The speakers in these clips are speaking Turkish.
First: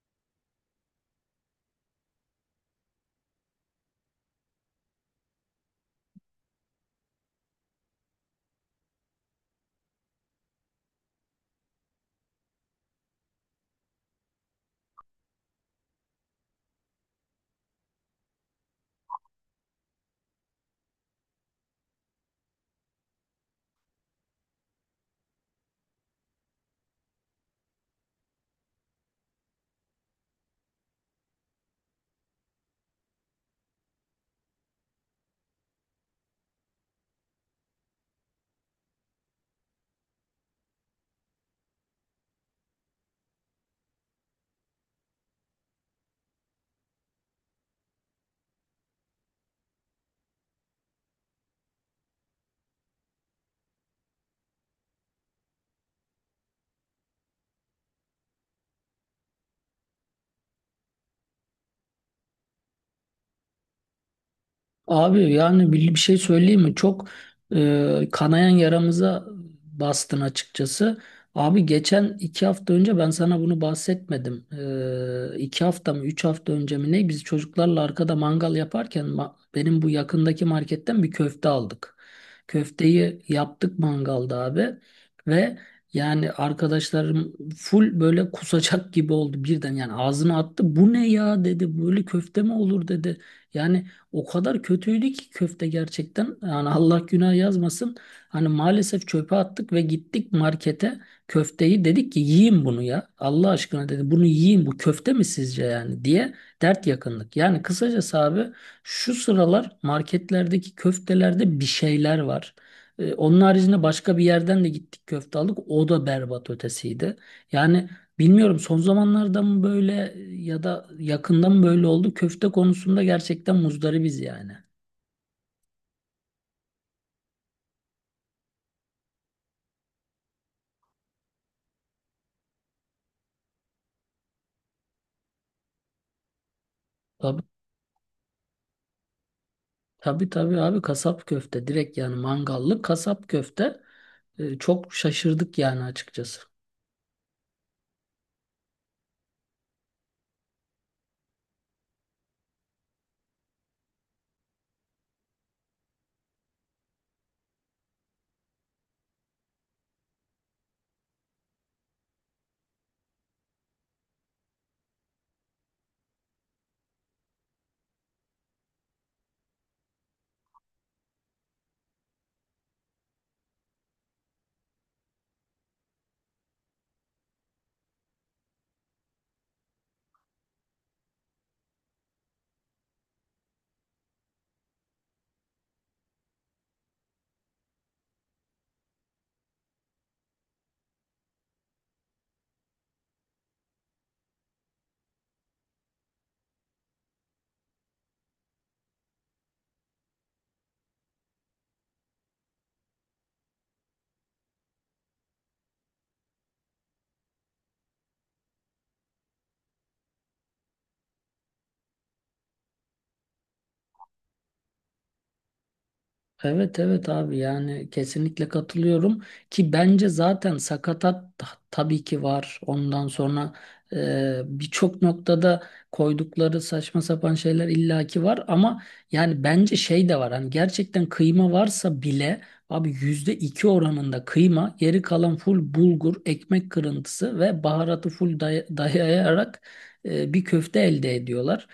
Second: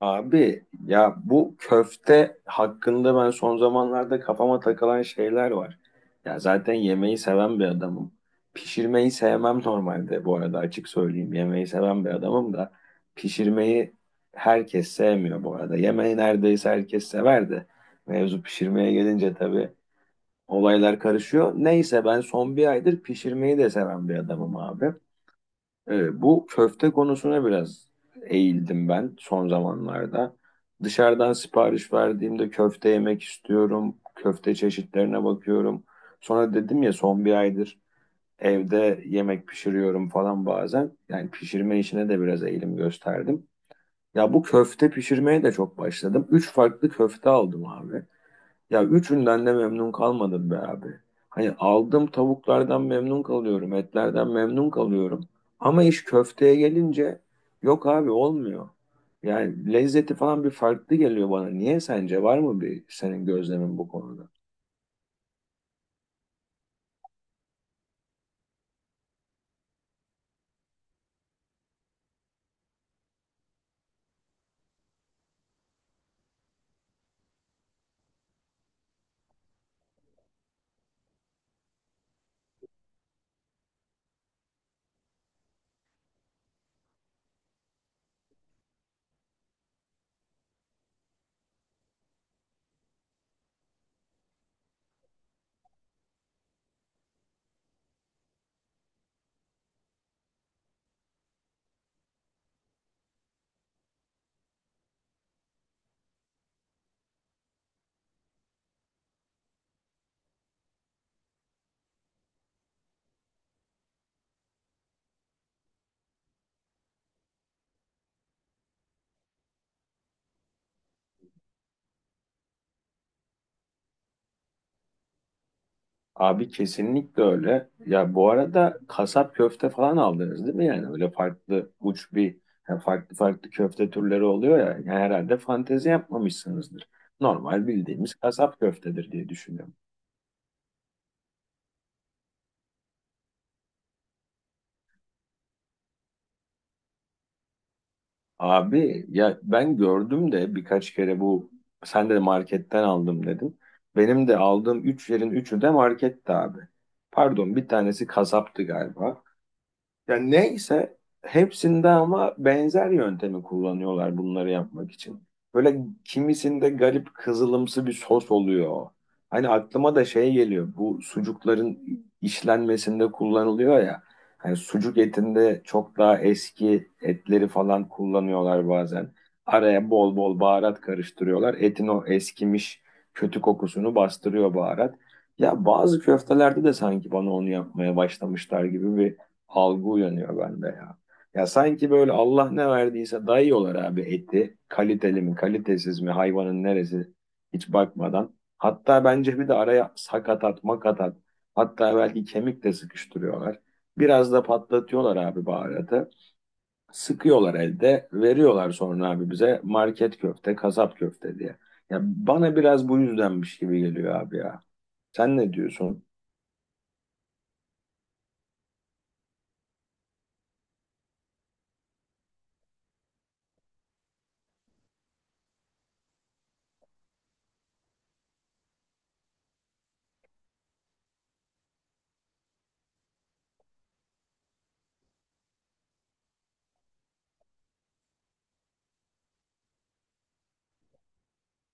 Abi ya bu köfte hakkında ben son zamanlarda kafama takılan şeyler var. Ya zaten yemeği seven bir adamım. Pişirmeyi sevmem normalde bu arada açık söyleyeyim. Yemeği seven bir adamım da pişirmeyi herkes sevmiyor bu arada. Yemeği neredeyse herkes sever de mevzu pişirmeye gelince tabii olaylar karışıyor. Neyse ben son bir aydır pişirmeyi de seven bir adamım abi. Bu köfte konusuna biraz eğildim ben son zamanlarda. Dışarıdan sipariş verdiğimde köfte yemek istiyorum. Köfte çeşitlerine bakıyorum. Sonra dedim ya son bir aydır evde yemek pişiriyorum falan bazen. Yani pişirme işine de biraz eğilim gösterdim. Ya bu köfte pişirmeye de çok başladım. Üç farklı köfte aldım abi. Ya üçünden de memnun kalmadım be abi. Hani aldığım tavuklardan memnun kalıyorum, etlerden memnun kalıyorum. Ama iş köfteye gelince yok abi olmuyor. Yani lezzeti falan bir farklı geliyor bana. Niye sence? Var mı bir senin gözlemin bu konuda? Abi yani bir şey söyleyeyim mi? Çok kanayan yaramıza bastın açıkçası. Abi geçen 2 hafta önce ben sana bunu bahsetmedim. E, 2 hafta mı 3 hafta önce mi ne? Biz çocuklarla arkada mangal yaparken benim bu yakındaki marketten bir köfte aldık. Köfteyi yaptık mangalda abi ve yani arkadaşlarım full böyle kusacak gibi oldu birden yani ağzına attı. Bu ne ya dedi, böyle köfte mi olur dedi. Yani o kadar kötüydü ki köfte gerçekten. Yani Allah günah yazmasın. Hani maalesef çöpe attık ve gittik markete, köfteyi dedik ki yiyin bunu ya. Allah aşkına dedi, bunu yiyin bu köfte mi sizce yani diye dert yakındık. Yani kısacası abi, şu sıralar marketlerdeki köftelerde bir şeyler var. Onun haricinde başka bir yerden de gittik köfte aldık. O da berbat ötesiydi. Yani bilmiyorum son zamanlarda mı böyle ya da yakında mı böyle oldu? Köfte konusunda gerçekten muzdaribiz yani. Abi kesinlikle öyle. Ya bu arada kasap köfte falan aldınız değil mi? Yani öyle farklı uç bir yani farklı farklı köfte türleri oluyor ya. Yani herhalde fantezi yapmamışsınızdır. Tabii, Normal bildiğimiz kasap köftedir diye düşünüyorum. tabii, tabii abi, kasap köfte direkt yani, mangallı kasap köfte. Çok şaşırdık yani açıkçası. Abi ya ben gördüm de birkaç kere bu sen de marketten aldım dedin. Benim de aldığım 3 yerin üçü de marketti abi. Pardon bir tanesi kasaptı galiba. Yani neyse hepsinde ama benzer yöntemi kullanıyorlar bunları yapmak için. Böyle kimisinde garip kızılımsı bir sos oluyor. Hani aklıma da şey geliyor. Bu sucukların işlenmesinde kullanılıyor ya. Hani sucuk etinde çok daha eski etleri falan kullanıyorlar bazen. Araya bol bol baharat karıştırıyorlar. Etin o eskimiş kötü kokusunu bastırıyor baharat. Ya bazı köftelerde de sanki bana onu yapmaya başlamışlar gibi bir algı uyanıyor bende ya. Ya sanki böyle Allah ne verdiyse dayıyorlar abi eti. Kaliteli mi, kalitesiz mi, hayvanın neresi hiç bakmadan. Hatta bence bir de araya sakatat, makatat, hatta belki kemik de sıkıştırıyorlar. Biraz da patlatıyorlar abi baharatı. Sıkıyorlar elde, veriyorlar sonra abi bize market köfte, kasap köfte diye. Ya bana biraz bu yüzdenmiş gibi geliyor abi ya. Sen ne diyorsun? Evet, evet abi, yani kesinlikle katılıyorum ki bence zaten sakatat tabii ki var. Ondan sonra birçok noktada koydukları saçma sapan şeyler illaki var ama yani bence şey de var. Hani gerçekten kıyma varsa bile abi %2 oranında kıyma, geri kalan full bulgur, ekmek kırıntısı ve baharatı full dayayarak bir köfte elde ediyorlar.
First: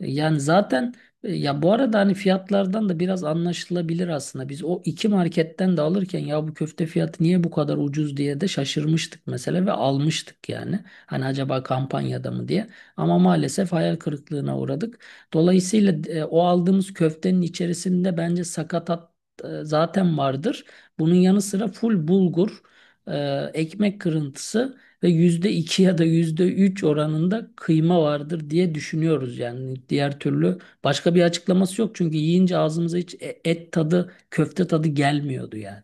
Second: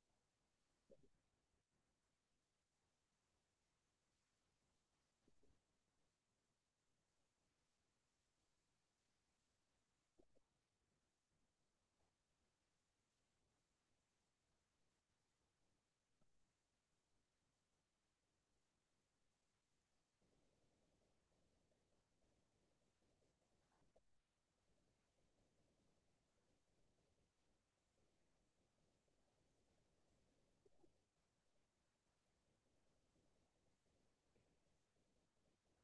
Yani zaten ya bu arada hani fiyatlardan da biraz anlaşılabilir aslında. Biz o iki marketten de alırken ya bu köfte fiyatı niye bu kadar ucuz diye de şaşırmıştık mesela ve almıştık yani. Hani acaba kampanyada mı diye. Ama maalesef hayal kırıklığına uğradık. Dolayısıyla o aldığımız köftenin içerisinde bence sakatat zaten vardır. Bunun yanı sıra full bulgur, ekmek kırıntısı ve %2 ya da %3 oranında kıyma vardır diye düşünüyoruz yani. Diğer türlü başka bir açıklaması yok çünkü yiyince ağzımıza hiç et tadı, köfte tadı gelmiyordu yani.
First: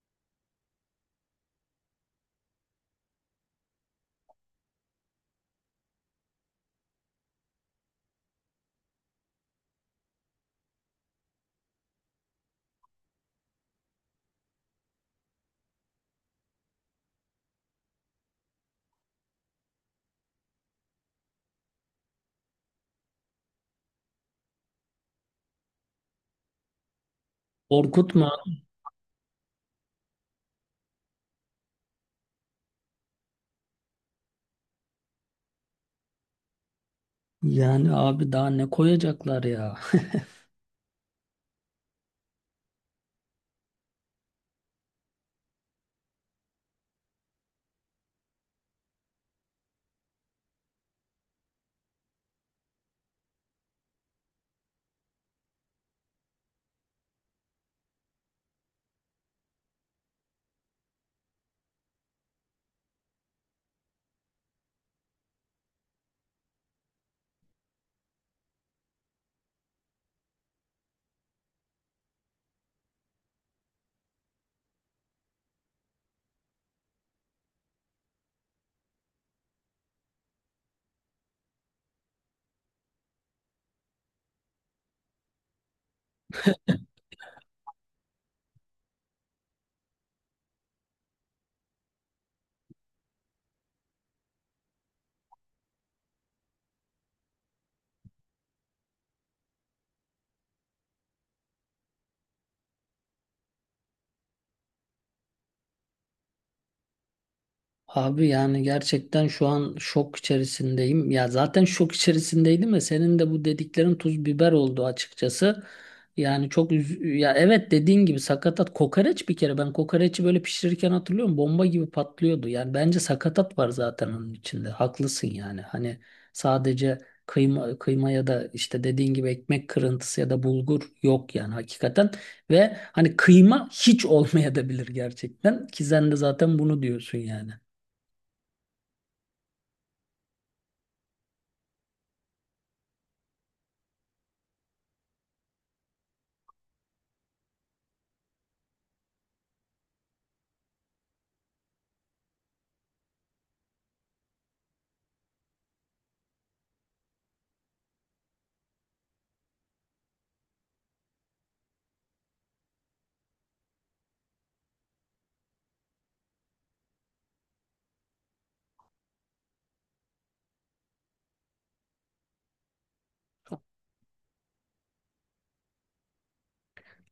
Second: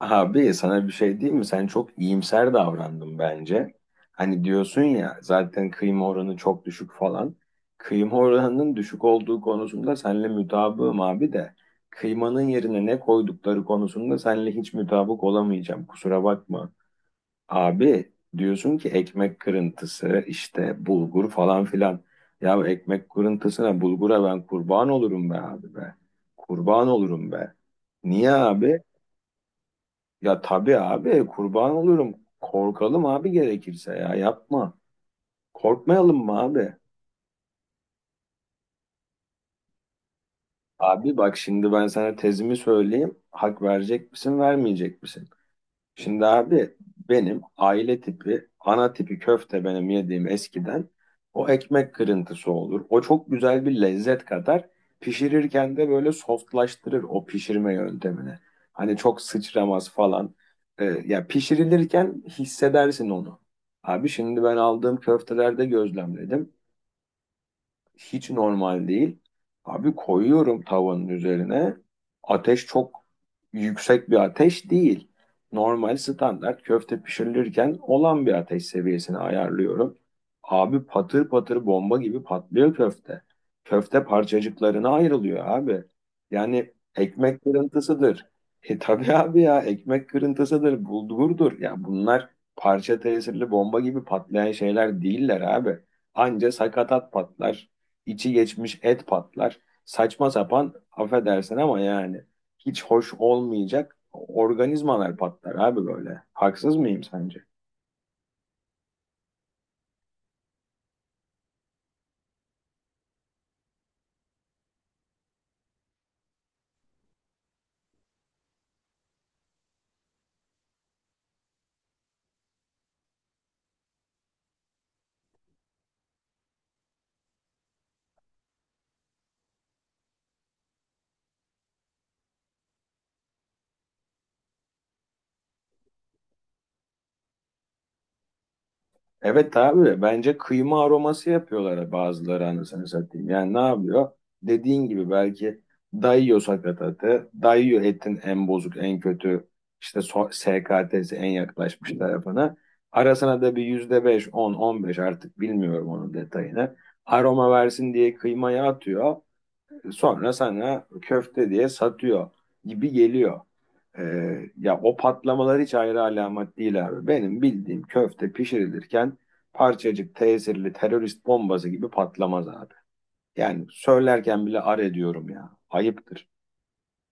Abi sana bir şey diyeyim mi? Sen çok iyimser davrandın bence. Hani diyorsun ya zaten kıyma oranı çok düşük falan. Kıyma oranının düşük olduğu konusunda seninle mutabığım abi de. Kıymanın yerine ne koydukları konusunda seninle hiç mutabık olamayacağım. Kusura bakma. Abi diyorsun ki ekmek kırıntısı işte bulgur falan filan. Ya ekmek kırıntısına bulgura ben kurban olurum be abi be. Kurban olurum be. Korkutma. Niye abi? Ya tabii abi kurban olurum. Korkalım abi gerekirse ya yapma. Korkmayalım mı abi? Yani abi daha ne koyacaklar ya? Abi bak şimdi ben sana tezimi söyleyeyim. Hak verecek misin vermeyecek misin? Şimdi abi benim aile tipi, ana tipi köfte benim yediğim eskiden o ekmek kırıntısı olur. O çok güzel bir lezzet katar. Pişirirken de böyle softlaştırır o pişirme yöntemini. Hani çok sıçramaz falan. Ya pişirilirken hissedersin onu. Abi şimdi ben aldığım köftelerde gözlemledim. Hiç normal değil. Abi koyuyorum tavanın üzerine. Ateş çok yüksek bir ateş değil. Normal standart köfte pişirilirken olan bir ateş seviyesini ayarlıyorum. Abi patır patır bomba gibi patlıyor köfte. Köfte parçacıklarına ayrılıyor abi. Yani ekmek kırıntısıdır. E tabii abi ya ekmek kırıntısıdır, bulgurdur. Ya bunlar parça tesirli bomba gibi patlayan şeyler değiller abi. Anca sakatat patlar içi geçmiş et patlar. Saçma sapan affedersin ama yani hiç hoş olmayacak organizmalar patlar abi böyle. Haksız mıyım sence? Abi yani gerçekten şu an şok içerisindeyim. Ya zaten şok içerisindeydim de senin de bu dediklerin tuz biber oldu açıkçası. Yani çok ya evet, dediğin gibi sakatat, kokoreç. Bir kere ben kokoreçi böyle pişirirken hatırlıyorum, bomba gibi patlıyordu. Yani bence sakatat var zaten onun içinde. Haklısın yani. Hani sadece kıyma kıyma ya da işte dediğin gibi ekmek kırıntısı ya da bulgur yok yani, hakikaten. Ve hani kıyma hiç olmayabilir gerçekten ki sen de zaten bunu diyorsun yani. Evet abi bence kıyma aroması yapıyorlar bazıları anasını satayım. Yani ne yapıyor? Dediğin gibi belki dayıyor sakatatı, dayıyor etin en bozuk, en kötü işte SKT'si en yaklaşmış tarafına. Arasına da bir %5, 10, 15 artık bilmiyorum onun detayını aroma versin diye kıymaya atıyor. Sonra sana köfte diye satıyor gibi geliyor. Ya o patlamalar hiç ayrı alamet değil abi. Benim bildiğim köfte pişirilirken parçacık tesirli terörist bombası gibi patlamaz abi. Yani söylerken bile ar ediyorum ya. Ayıptır.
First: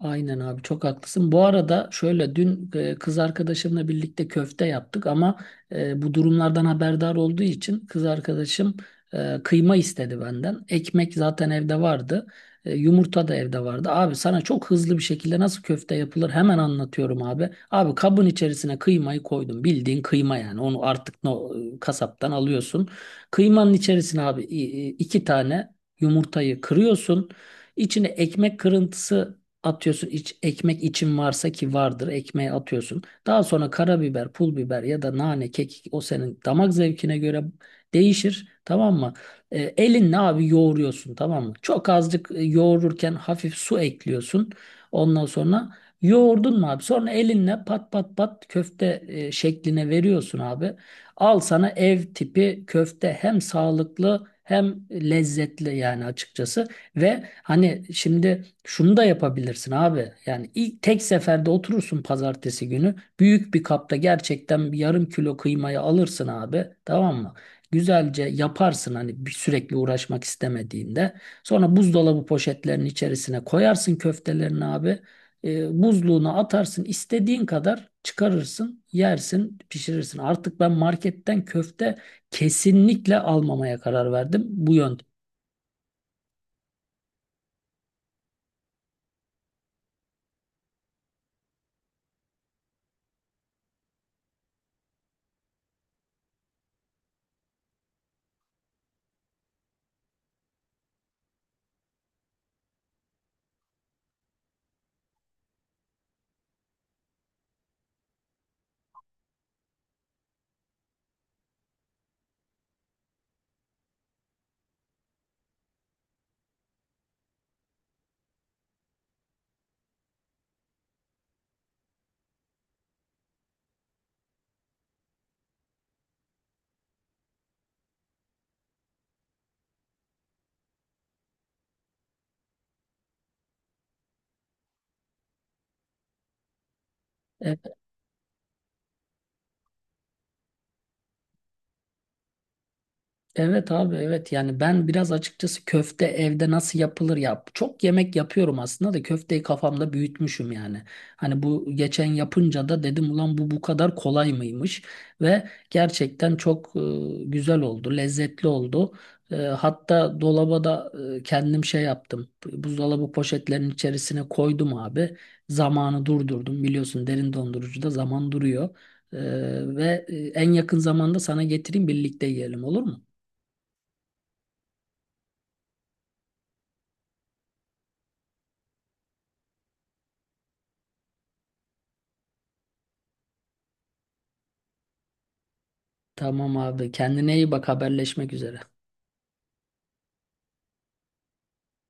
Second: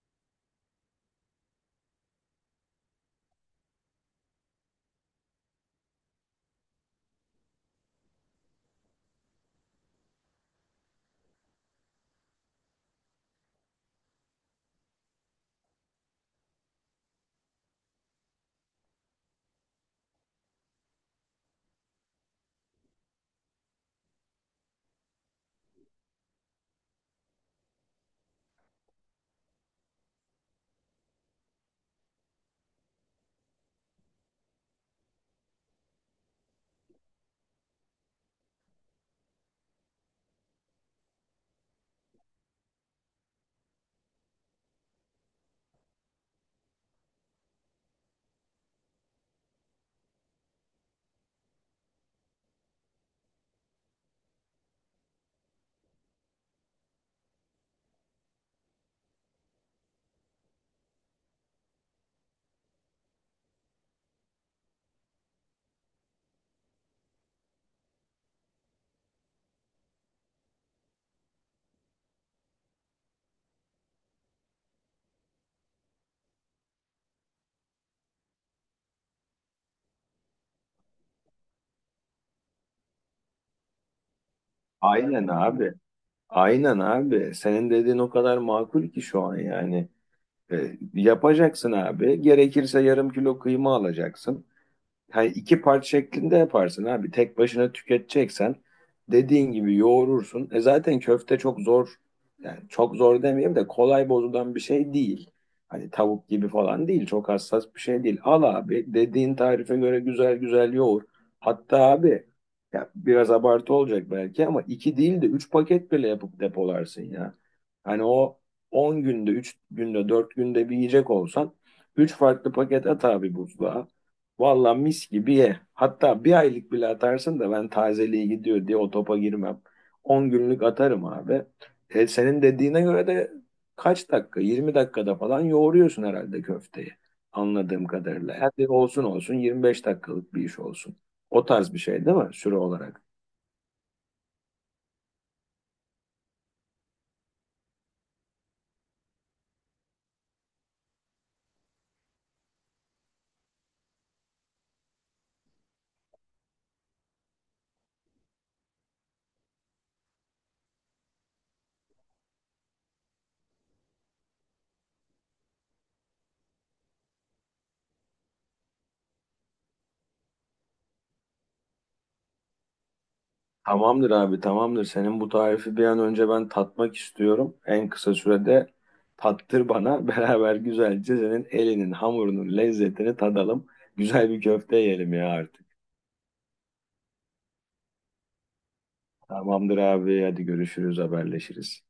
Aynen abi, çok haklısın. Bu arada şöyle dün kız arkadaşımla birlikte köfte yaptık ama bu durumlardan haberdar olduğu için kız arkadaşım kıyma istedi benden. Ekmek zaten evde vardı. Yumurta da evde vardı. Abi sana çok hızlı bir şekilde nasıl köfte yapılır hemen anlatıyorum abi. Abi kabın içerisine kıymayı koydum. Bildiğin kıyma yani. Onu artık no, e, kasaptan alıyorsun. Kıymanın içerisine abi 2 tane yumurtayı kırıyorsun. İçine ekmek kırıntısı atıyorsun, iç, ekmek için varsa ki vardır ekmeğe atıyorsun. Daha sonra karabiber, pul biber ya da nane, kekik, o senin damak zevkine göre değişir. Tamam mı? Elinle abi yoğuruyorsun, tamam mı? Çok azıcık yoğururken hafif su ekliyorsun. Ondan sonra yoğurdun mu abi? Sonra elinle pat pat pat köfte şekline veriyorsun abi. Al sana ev tipi köfte, hem sağlıklı hem lezzetli yani açıkçası. Ve hani şimdi şunu da yapabilirsin abi. Yani ilk tek seferde oturursun pazartesi günü. Büyük bir kapta gerçekten bir yarım kilo kıymayı alırsın abi. Tamam mı? Güzelce yaparsın hani, bir sürekli uğraşmak istemediğinde. Sonra buzdolabı poşetlerinin içerisine koyarsın köftelerini abi. Buzluğuna atarsın. İstediğin kadar çıkarırsın, yersin, pişirirsin. Artık ben marketten köfte kesinlikle almamaya karar verdim, bu yönde. Aynen abi. Aynen abi. Senin dediğin o kadar makul ki şu an yani. Yapacaksın abi. Gerekirse yarım kilo kıyma alacaksın. Yani iki parça şeklinde yaparsın abi. Tek başına tüketeceksen dediğin gibi yoğurursun. Zaten köfte çok zor yani çok zor demeyeyim de kolay bozulan bir şey değil. Hani tavuk gibi falan değil. Çok hassas bir şey değil. Al abi dediğin tarife göre güzel güzel yoğur. Hatta abi ya biraz abartı olacak belki ama iki değil de üç paket bile yapıp depolarsın ya. Hani o 10 günde, 3 günde, 4 günde bir yiyecek olsan 3 farklı paket at abi buzluğa. Valla mis gibi ye. Hatta bir aylık bile atarsın da ben tazeliğe gidiyor diye o topa girmem. 10 günlük atarım abi. Senin dediğine göre de kaç dakika? 20 dakikada falan yoğuruyorsun herhalde köfteyi. Anladığım kadarıyla. Hadi olsun 25 dakikalık bir iş olsun. O tarz bir şey değil mi? Süre olarak. Evet abi, evet yani ben biraz açıkçası köfte evde nasıl yapılır yap, çok yemek yapıyorum aslında da köfteyi kafamda büyütmüşüm yani. Hani bu geçen yapınca da dedim ulan bu kadar kolay mıymış ve gerçekten çok güzel oldu, lezzetli oldu. Hatta dolaba da kendim şey yaptım, buzdolabı poşetlerinin içerisine koydum abi, zamanı durdurdum, biliyorsun derin dondurucuda zaman duruyor. E, ve en yakın zamanda sana getireyim, birlikte yiyelim, olur mu? Tamamdır abi tamamdır. Senin bu tarifi bir an önce ben tatmak istiyorum. En kısa sürede tattır bana. Beraber güzelce senin elinin hamurunun lezzetini tadalım. Güzel bir köfte yiyelim ya artık. Tamam abi. Kendine iyi bak. Haberleşmek üzere. Tamamdır abi hadi görüşürüz haberleşiriz.